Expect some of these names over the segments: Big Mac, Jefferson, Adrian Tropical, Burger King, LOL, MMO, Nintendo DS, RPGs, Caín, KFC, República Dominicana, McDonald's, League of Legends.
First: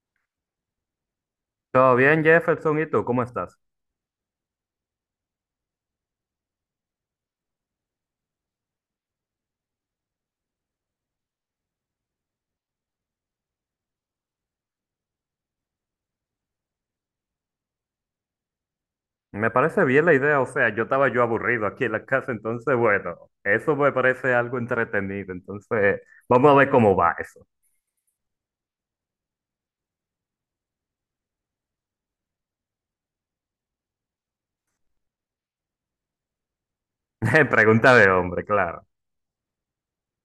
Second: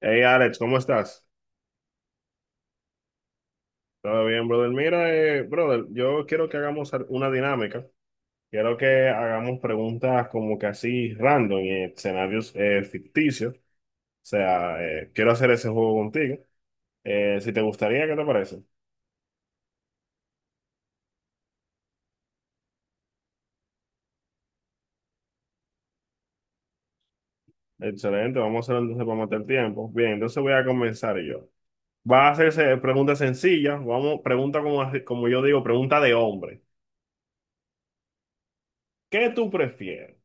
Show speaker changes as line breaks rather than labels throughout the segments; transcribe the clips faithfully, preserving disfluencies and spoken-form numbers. Hey Alex, ¿cómo estás?
Todo bien, Jefferson, ¿y tú cómo estás?
¿Todo bien, brother? Mira, eh, brother, yo quiero que hagamos al- una dinámica. Quiero que hagamos preguntas como que así random y escenarios eh, ficticios. O sea, eh, quiero hacer ese juego contigo. Eh, si te gustaría, ¿qué te parece?
Me parece bien la idea, o sea, yo estaba yo aburrido aquí en la casa, entonces, bueno, eso me parece algo entretenido, entonces, vamos a ver cómo va eso.
Excelente, vamos a hacerlo entonces para matar el tiempo. Bien, entonces voy a comenzar yo. Va a hacerse preguntas sencillas. Vamos, pregunta como, así- como yo digo, pregunta de hombre.
Pregunta de hombre, claro.
¿Qué tú prefieres?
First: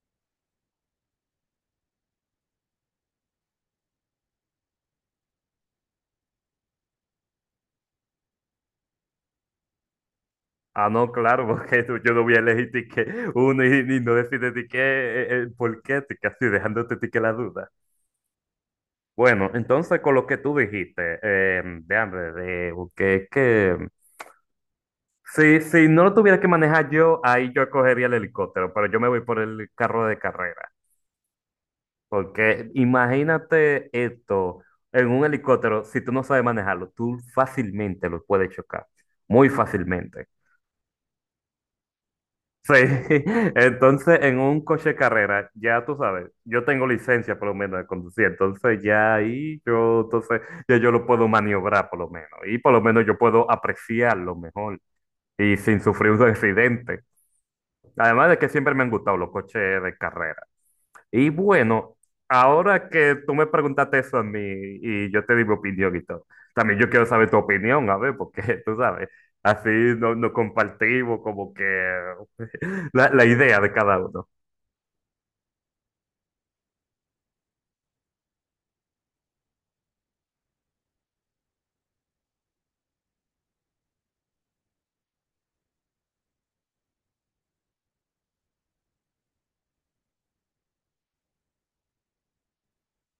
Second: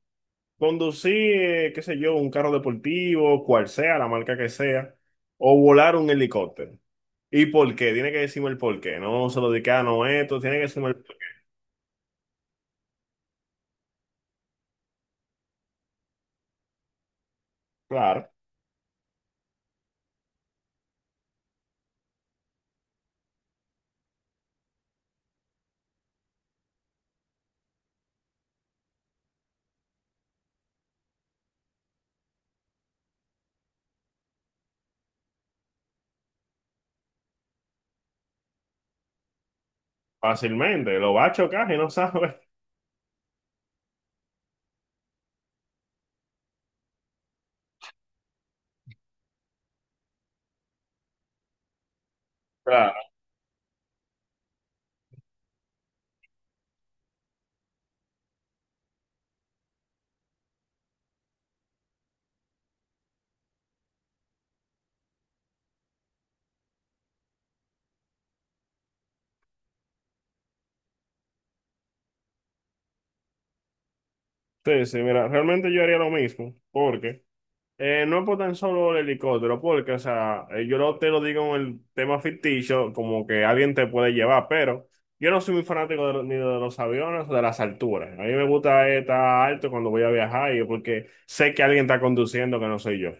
Conducir, eh, qué sé yo, un carro deportivo, cual sea, la marca que sea, o volar un helicóptero. ¿Y por qué? Tiene que decirme el por qué. No se lo dedica no esto, tiene que decirme
Ah,
el.
no, claro, porque tú- yo no voy a elegir ti que uno y, y no decirte ti que eh, el por qué, ti que así dejándote ti que la duda.
Claro,
Bueno, entonces con lo que tú dijiste, eh, de hambre, de que, que si, si no lo tuviera que manejar yo, ahí yo cogería el helicóptero, pero yo me voy por el carro de carrera. Porque imagínate esto en un helicóptero, si tú no sabes manejarlo, tú fácilmente lo puedes chocar, muy fácilmente.
fácilmente, lo va a chocar y no sabe.
Sí, entonces en un coche de carrera, ya tú sabes, yo tengo licencia por lo menos de conducir, entonces ya ahí yo, entonces ya yo lo puedo maniobrar por lo menos, y por lo
Claro.
menos yo puedo apreciarlo mejor y sin sufrir un accidente. Además de que siempre me han gustado los coches de carrera. Y bueno, ahora que tú me preguntaste eso a mí y yo te di mi opinión y todo, también yo quiero saber tu opinión, a ver, porque tú sabes, así no- nos compartimos como que la, la idea de cada uno.
Sí, sí, mira, realmente yo haría lo mismo, porque Eh, no es por tan solo el helicóptero, porque, o sea, eh, yo no te lo digo en el tema ficticio, como que alguien te puede llevar, pero yo no soy muy fanático de, lo- ni de los aviones o de las alturas. A mí me gusta eh, estar alto cuando voy a viajar, y porque sé que alguien está conduciendo que no soy yo.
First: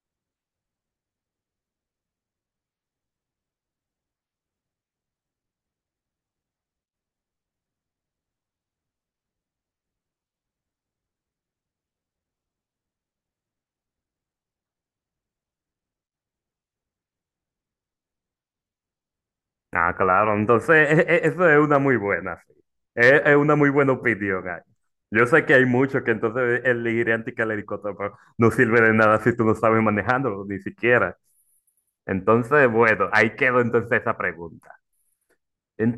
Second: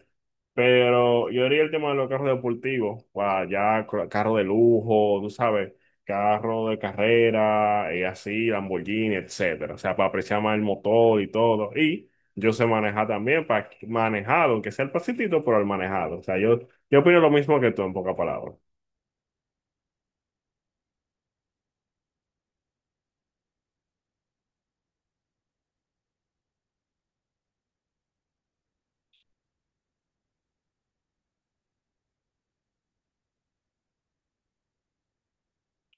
Pero yo diría el tema de los carros deportivos, para ya cro- carro de lujo, tú sabes, carro de carrera, y así, Lamborghini, etcétera. O sea, para apreciar más el motor y todo. Y yo sé manejar también, para manejar, aunque sea el pasitito, pero el manejado. O sea, yo, yo opino lo mismo que tú, en pocas palabras.
Ah, claro, entonces e- e- eso es una muy buena, sí. Es, es una muy buena opinión ahí. Yo sé que hay muchos que entonces elegirán que el helicóptero, pero no sirve de nada si tú no sabes manejándolo, ni siquiera. Entonces, bueno, ahí quedó entonces esa pregunta.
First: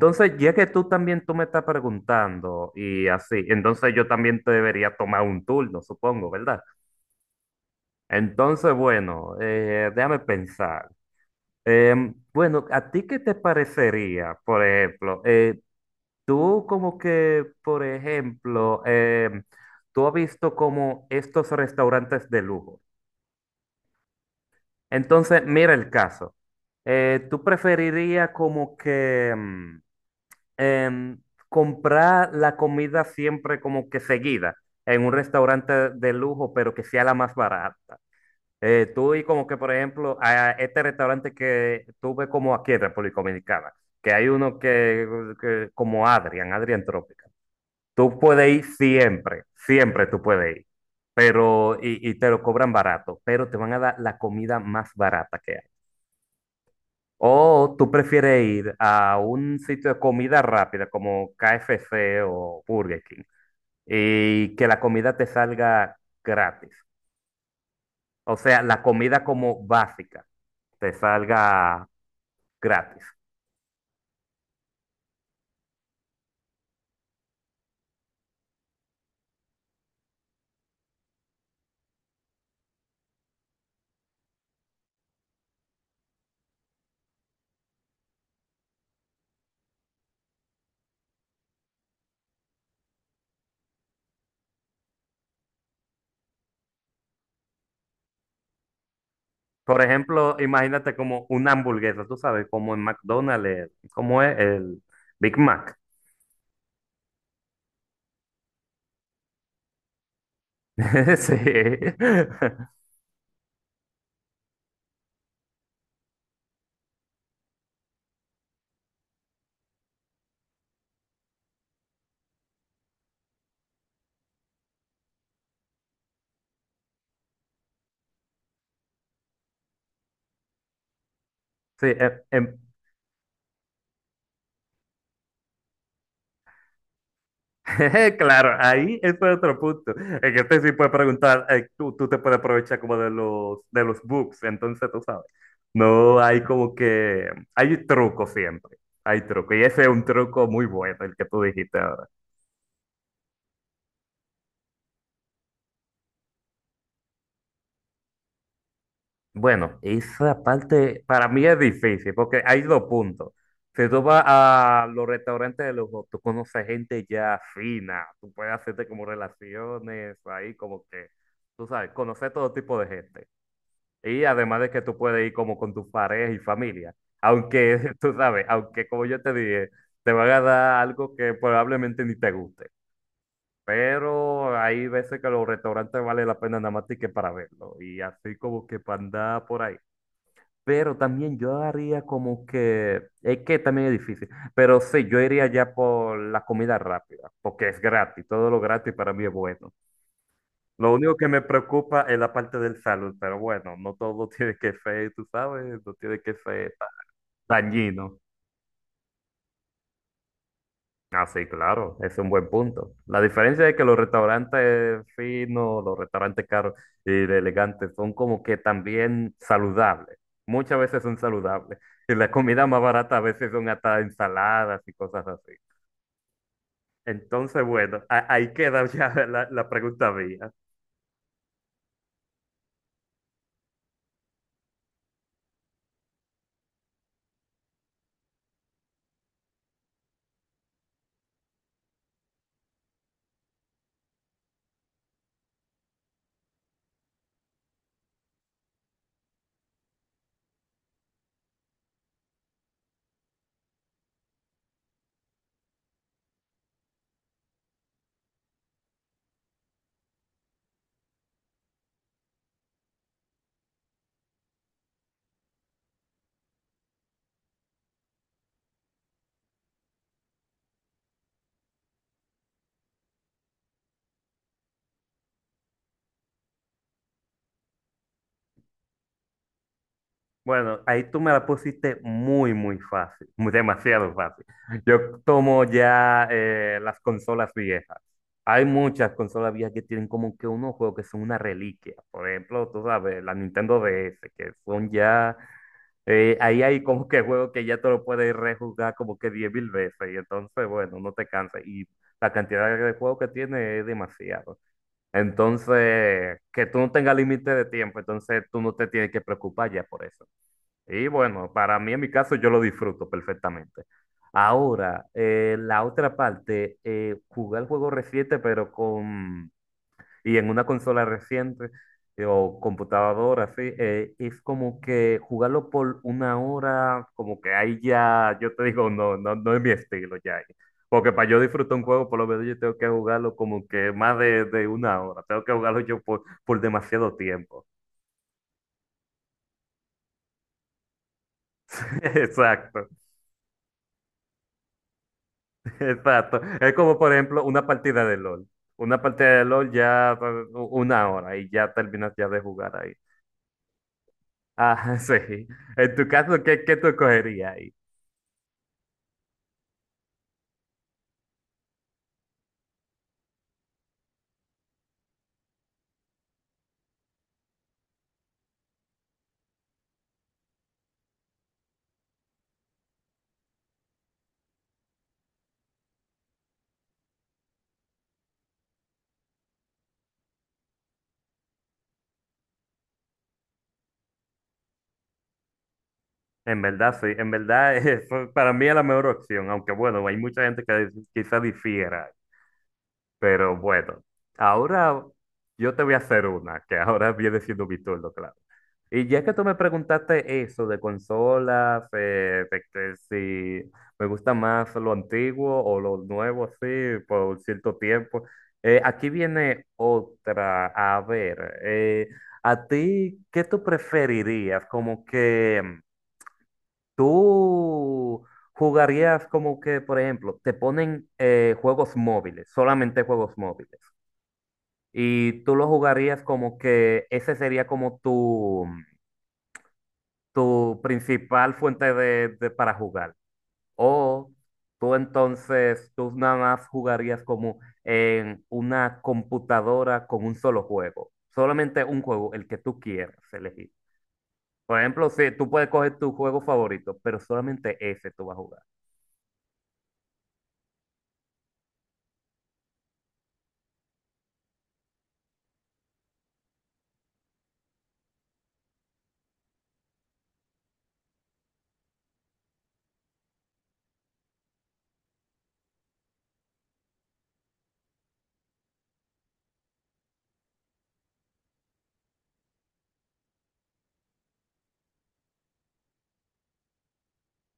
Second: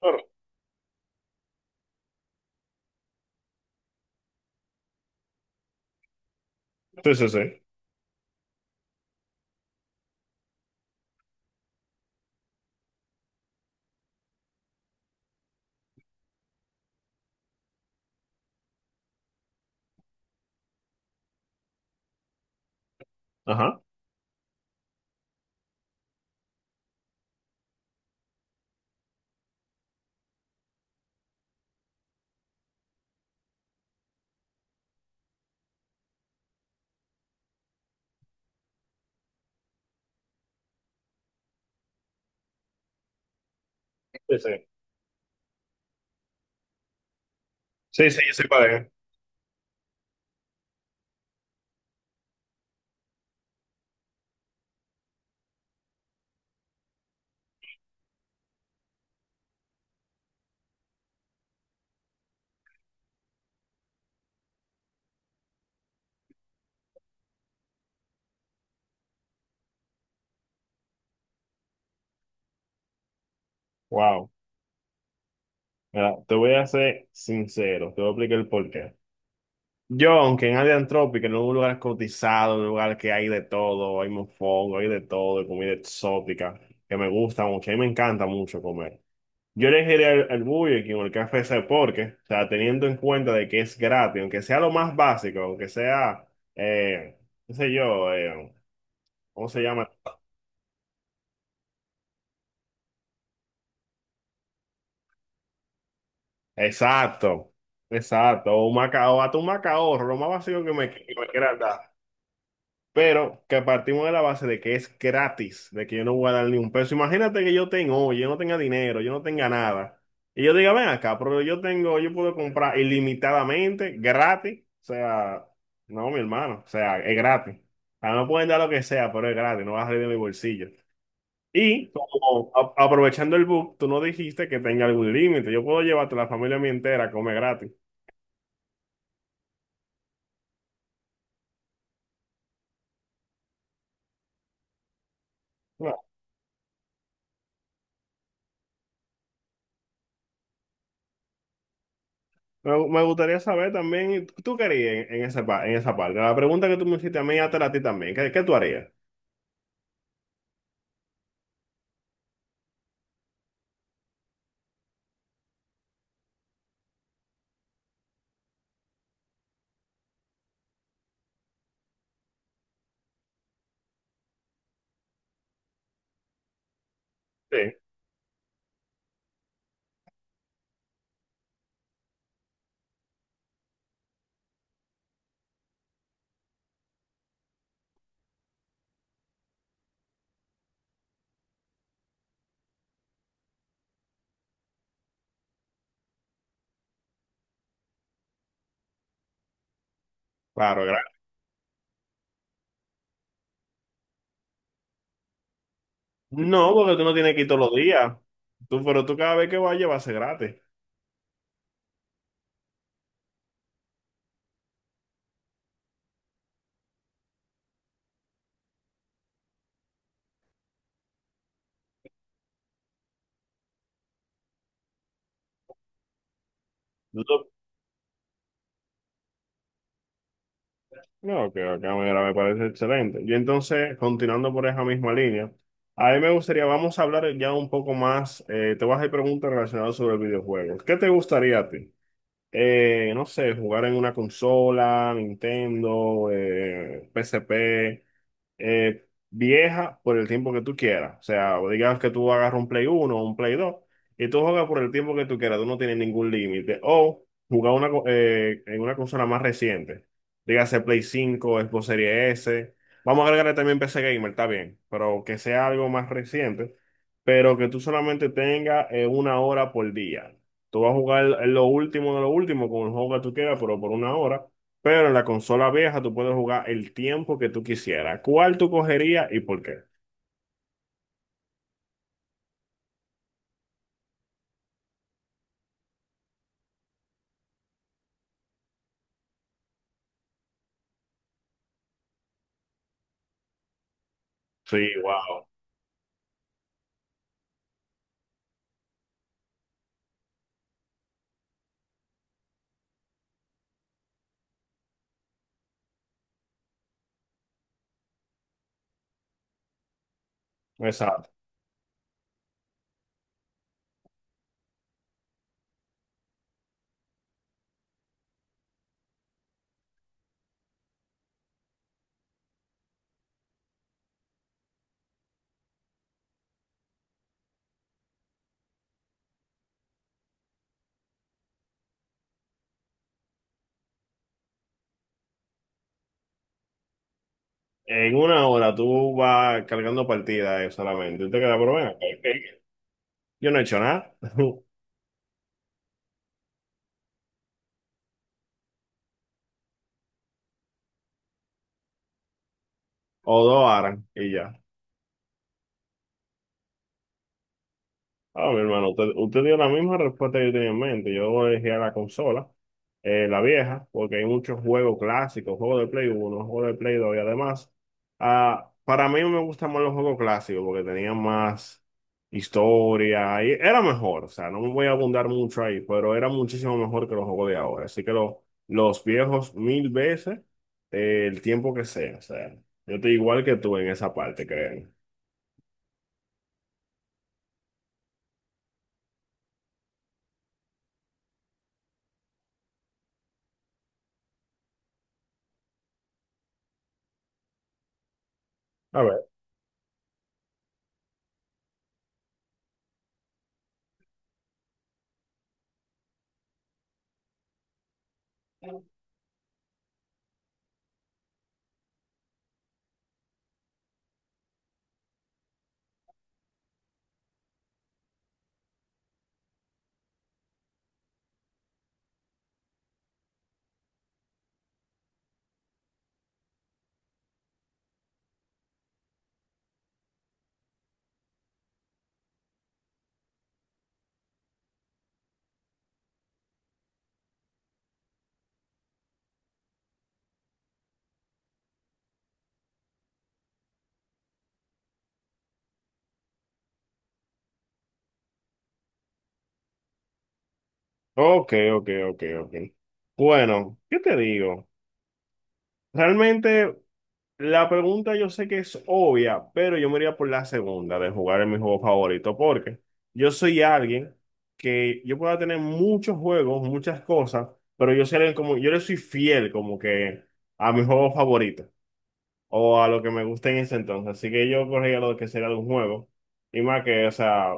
Claro.
ya que tú también tú me estás preguntando y así, entonces yo también te debería tomar un turno, supongo, ¿verdad?
Sí, sí, sí.
Entonces, bueno, eh, déjame pensar. Em, bueno, ¿a ti qué te parecería, por ejemplo? eh, tú como que, por ejemplo, em, tú has visto como estos restaurantes de lujo.
Ajá.
Entonces, mira el caso. Eh, ¿tú preferirías como que... mm, em, comprar la comida siempre como que seguida en un restaurante de lujo, pero que sea la más barata. Eh, tú y como que, por ejemplo, a este restaurante que tuve como aquí en República Dominicana, que hay
Sí,
uno
sí.
que, que como Adrian, Adrian Tropical.
Sí,
Tú
sí, yo soy
puedes ir
pareja.
siempre, siempre tú puedes ir, pero, y, y te lo cobran barato, pero te van a dar la comida más barata que hay. ¿O tú prefieres ir a un sitio de comida rápida como K F C o Burger King y que la comida te salga gratis? O sea, la comida como básica te salga gratis.
Wow. Mira, te voy a ser sincero, te voy a explicar el porqué. Yo, aunque en área antrópica, en un lugar cotizado, en un lugar que hay de todo, hay mofongo, hay de todo, hay comida exótica, que me gusta mucho, a mí me encanta mucho comer. Yo elegiría el, el Burger King o el Café ese porque, o sea, teniendo en cuenta de que es gratis, aunque sea lo más básico, aunque sea, eh, qué sé yo, eh, ¿cómo se
Por
llama?
ejemplo, imagínate como una hamburguesa, tú sabes, como en McDonald's, eh, como es el Big Mac.
Exacto, exacto, o un maca macao, hasta un macaorro, lo más básico que me, que me quiera dar.
Sí,
Pero que partimos de la base de que es gratis, de que yo no voy a dar ni un peso. Imagínate que yo tengo, yo no tenga dinero, yo no tenga nada. Y yo diga, ven acá, pero yo tengo, yo puedo comprar ilimitadamente, gratis. O sea, no, mi hermano, o sea, es gratis. A mí me pueden dar lo que sea, pero es gratis, no vas a salir de mi bolsillo.
sí.
Y
em-
como
em-
a- aprovechando el book, tú no dijiste que tenga algún límite. Yo puedo llevarte la familia mía entera a comer gratis.
Claro, ahí eso es otro punto. En que este sí puede preguntar, eh, tú, tú te puedes aprovechar como de los, de los books, entonces tú sabes. No hay como que, hay truco siempre, hay truco. Y ese es un truco muy bueno, el que tú dijiste ahora.
Me, me gustaría saber también, ¿tú qué harías en, en esa, pa- en esa parte? La pregunta que tú me hiciste a mí, hasta a ti también. ¿Qué, qué tú harías?
Bueno, esa parte para mí es difícil porque hay dos puntos. Si tú vas a los restaurantes de lujo, tú conoces gente ya fina, tú puedes hacerte como relaciones ahí, como que, tú sabes, conocer todo tipo de gente. Y además de que tú puedes ir como con tus parejas y familia.
Sí.
Aunque, tú sabes, aunque como yo te dije, te van a dar algo que probablemente ni te guste. Pero hay veces que los restaurantes vale la pena nada más que para verlo. Y así como que para andar por ahí. Pero también yo haría como que, es que también es difícil. Pero sí, yo iría ya por la comida rápida, porque es gratis. Todo lo gratis para mí es bueno.
Claro,
Lo único
gratis.
que me preocupa es la parte del salud, pero bueno, no todo tiene que ser, tú sabes, no tiene que
No,
ser ta-
porque tú no tienes que ir todos los días.
dañino.
Tú, pero tú cada vez que vayas va a ser gratis.
Ah, sí, claro, es un buen punto. La diferencia es que los restaurantes finos, los restaurantes caros y de elegantes son como que también saludables. Muchas veces son saludables. Y la comida más barata a veces son hasta ensaladas y cosas así.
Tú- tú-
Entonces, bueno, a- ahí queda ya la, la pregunta mía.
No, que que mira, me parece excelente. Y entonces, continuando por esa misma línea, a mí me gustaría, vamos a hablar ya un poco más, eh, te voy a hacer preguntas relacionadas sobre videojuegos. ¿Qué te gustaría a ti? Eh, no sé, jugar en una consola, Nintendo, eh, P S P. eh, vieja por el tiempo que tú quieras. O sea, o digamos que tú agarras un Play uno, o un Play dos, y tú juegas por el tiempo que tú quieras, tú no tienes ningún límite. O jugar una, co- eh, en una consola más reciente, dígase Play cinco, Xbox Series S. Vamos a agregarle también P C Gamer, está bien, pero que sea algo más reciente, pero que tú solamente tengas eh, una hora por día. Tú vas a jugar lo último de lo último con el juego que tú quieras, pero por una hora. Pero en la consola vieja tú puedes jugar el tiempo que tú quisieras. ¿Cuál tú cogerías y por qué?
Bueno, ahí tú me la pusiste muy, muy fácil, muy- demasiado fácil. Yo tomo ya eh, las consolas viejas. Hay muchas consolas viejas que tienen como que unos juegos que son una reliquia. Por ejemplo, tú sabes, la Nintendo D S, que
Sí,
son ya,
wow.
eh, ahí hay como que juegos que ya te lo puedes rejugar como que diez mil veces. Y entonces, bueno, no te cansas. Y la cantidad de juegos que tiene es demasiado. Entonces, que tú no tengas límite de tiempo, entonces tú no te tienes que preocupar ya por eso. Y
Exacto.
bueno, para mí en mi caso yo lo disfruto perfectamente. Ahora, eh, la otra parte, eh, jugar juegos recientes, pero con, y en una consola reciente eh, o computadora, así, eh, es como que jugarlo por una hora, como que ahí ya, yo te digo, no, no, no es mi estilo ya ahí. Porque para yo disfrutar un juego, por lo menos yo tengo que jugarlo como que más de, de una hora, tengo que jugarlo yo por, por demasiado tiempo.
En una hora tú vas cargando partidas eh, solamente. Y te queda, pero bueno, ok, ok,
Exacto.
yo no he hecho nada.
Exacto. Es como, por ejemplo, una partida de LOL. Una partida de LOL ya eh, una hora y ya terminas ya de jugar ahí.
O dos horas y ya.
Ah, sí. En tu caso, ¿qué, qué tú escogerías ahí?
Ah, mi hermano, usted, usted dio la misma respuesta que yo tenía en mente. Yo elegí a la consola, eh, la vieja, porque hay muchos juegos clásicos, juegos de Play uno juegos de Play dos y además, ah, para mí me gustan más los juegos clásicos porque tenían más historia y era mejor. O sea, no me voy a abundar mucho ahí, pero era muchísimo mejor que los juegos de ahora. Así que lo- los viejos mil veces, eh, el tiempo que sea. O sea, yo estoy igual que tú en esa parte, creo.
En verdad, sí. En verdad, eso para mí es la mejor opción. Aunque bueno, hay mucha gente que quizá difiera. Pero bueno, ahora yo te voy a hacer una, que ahora viene siendo mi turno, claro. Y ya que tú me preguntaste eso de consolas, eh, de que si me gusta más lo antiguo o lo nuevo, así, por cierto tiempo, eh, aquí viene otra. A ver, eh, ¿a ti qué tú preferirías? Como que mm, tú jugarías como que, por ejemplo, te ponen eh, juegos móviles, solamente juegos móviles. Y tú lo jugarías como que ese sería como tu, tu principal fuente de, de- para jugar. O tú entonces, tú nada más jugarías como en una computadora con un solo juego. Solamente un juego, el que tú quieras elegir. Por ejemplo, si tú puedes coger tu juego favorito, pero solamente ese tú vas a jugar.
Ok, ok, ok, ok. Bueno, ¿qué te digo? Realmente la pregunta yo sé que es obvia, pero yo me iría por la segunda de jugar en mi juego favorito, porque yo soy alguien que yo pueda tener muchos juegos, muchas cosas, pero yo soy alguien como, yo le soy fiel como que a mi juego favorito o a lo que me gusta en ese entonces. Así que yo corría lo que sería de un juego y más que, o sea,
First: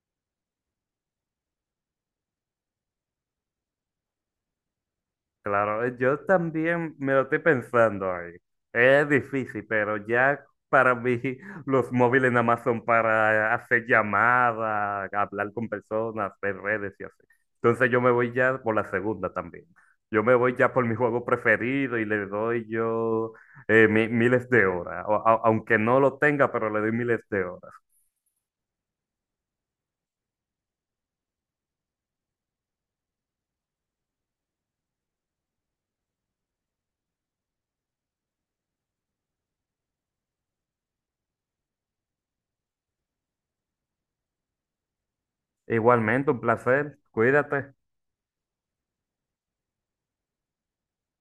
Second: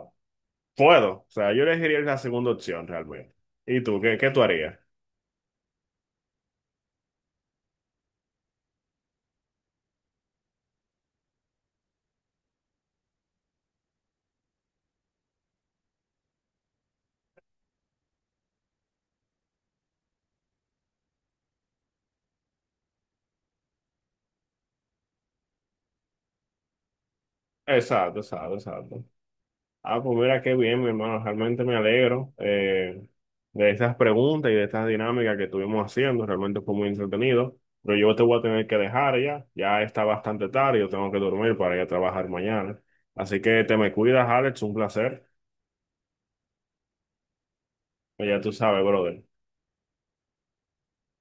puedo. O sea, yo elegiría la segunda opción realmente. ¿Y tú? ¿Qué, qué tú harías?
Claro, eh, yo también me lo estoy pensando ahí. Es difícil, pero ya para mí los móviles nada más son para hacer llamadas, hablar con personas, ver redes y así. Entonces yo me voy ya por la segunda también. Yo me voy ya por mi juego preferido y le doy yo eh, mi- miles de horas. O- a- aunque no lo tenga, pero le doy miles de horas.
Exacto, exacto, exacto. Ah, pues mira qué bien, mi hermano. Realmente me alegro eh, de estas preguntas y de estas dinámicas que estuvimos haciendo. Realmente fue muy entretenido. Pero yo te voy a tener que dejar ya. Ya está bastante tarde. Yo tengo que dormir para ir a trabajar mañana. Así que te me cuidas, Alex. Un placer.
Igualmente, un placer. Cuídate.
Ya tú sabes, brother.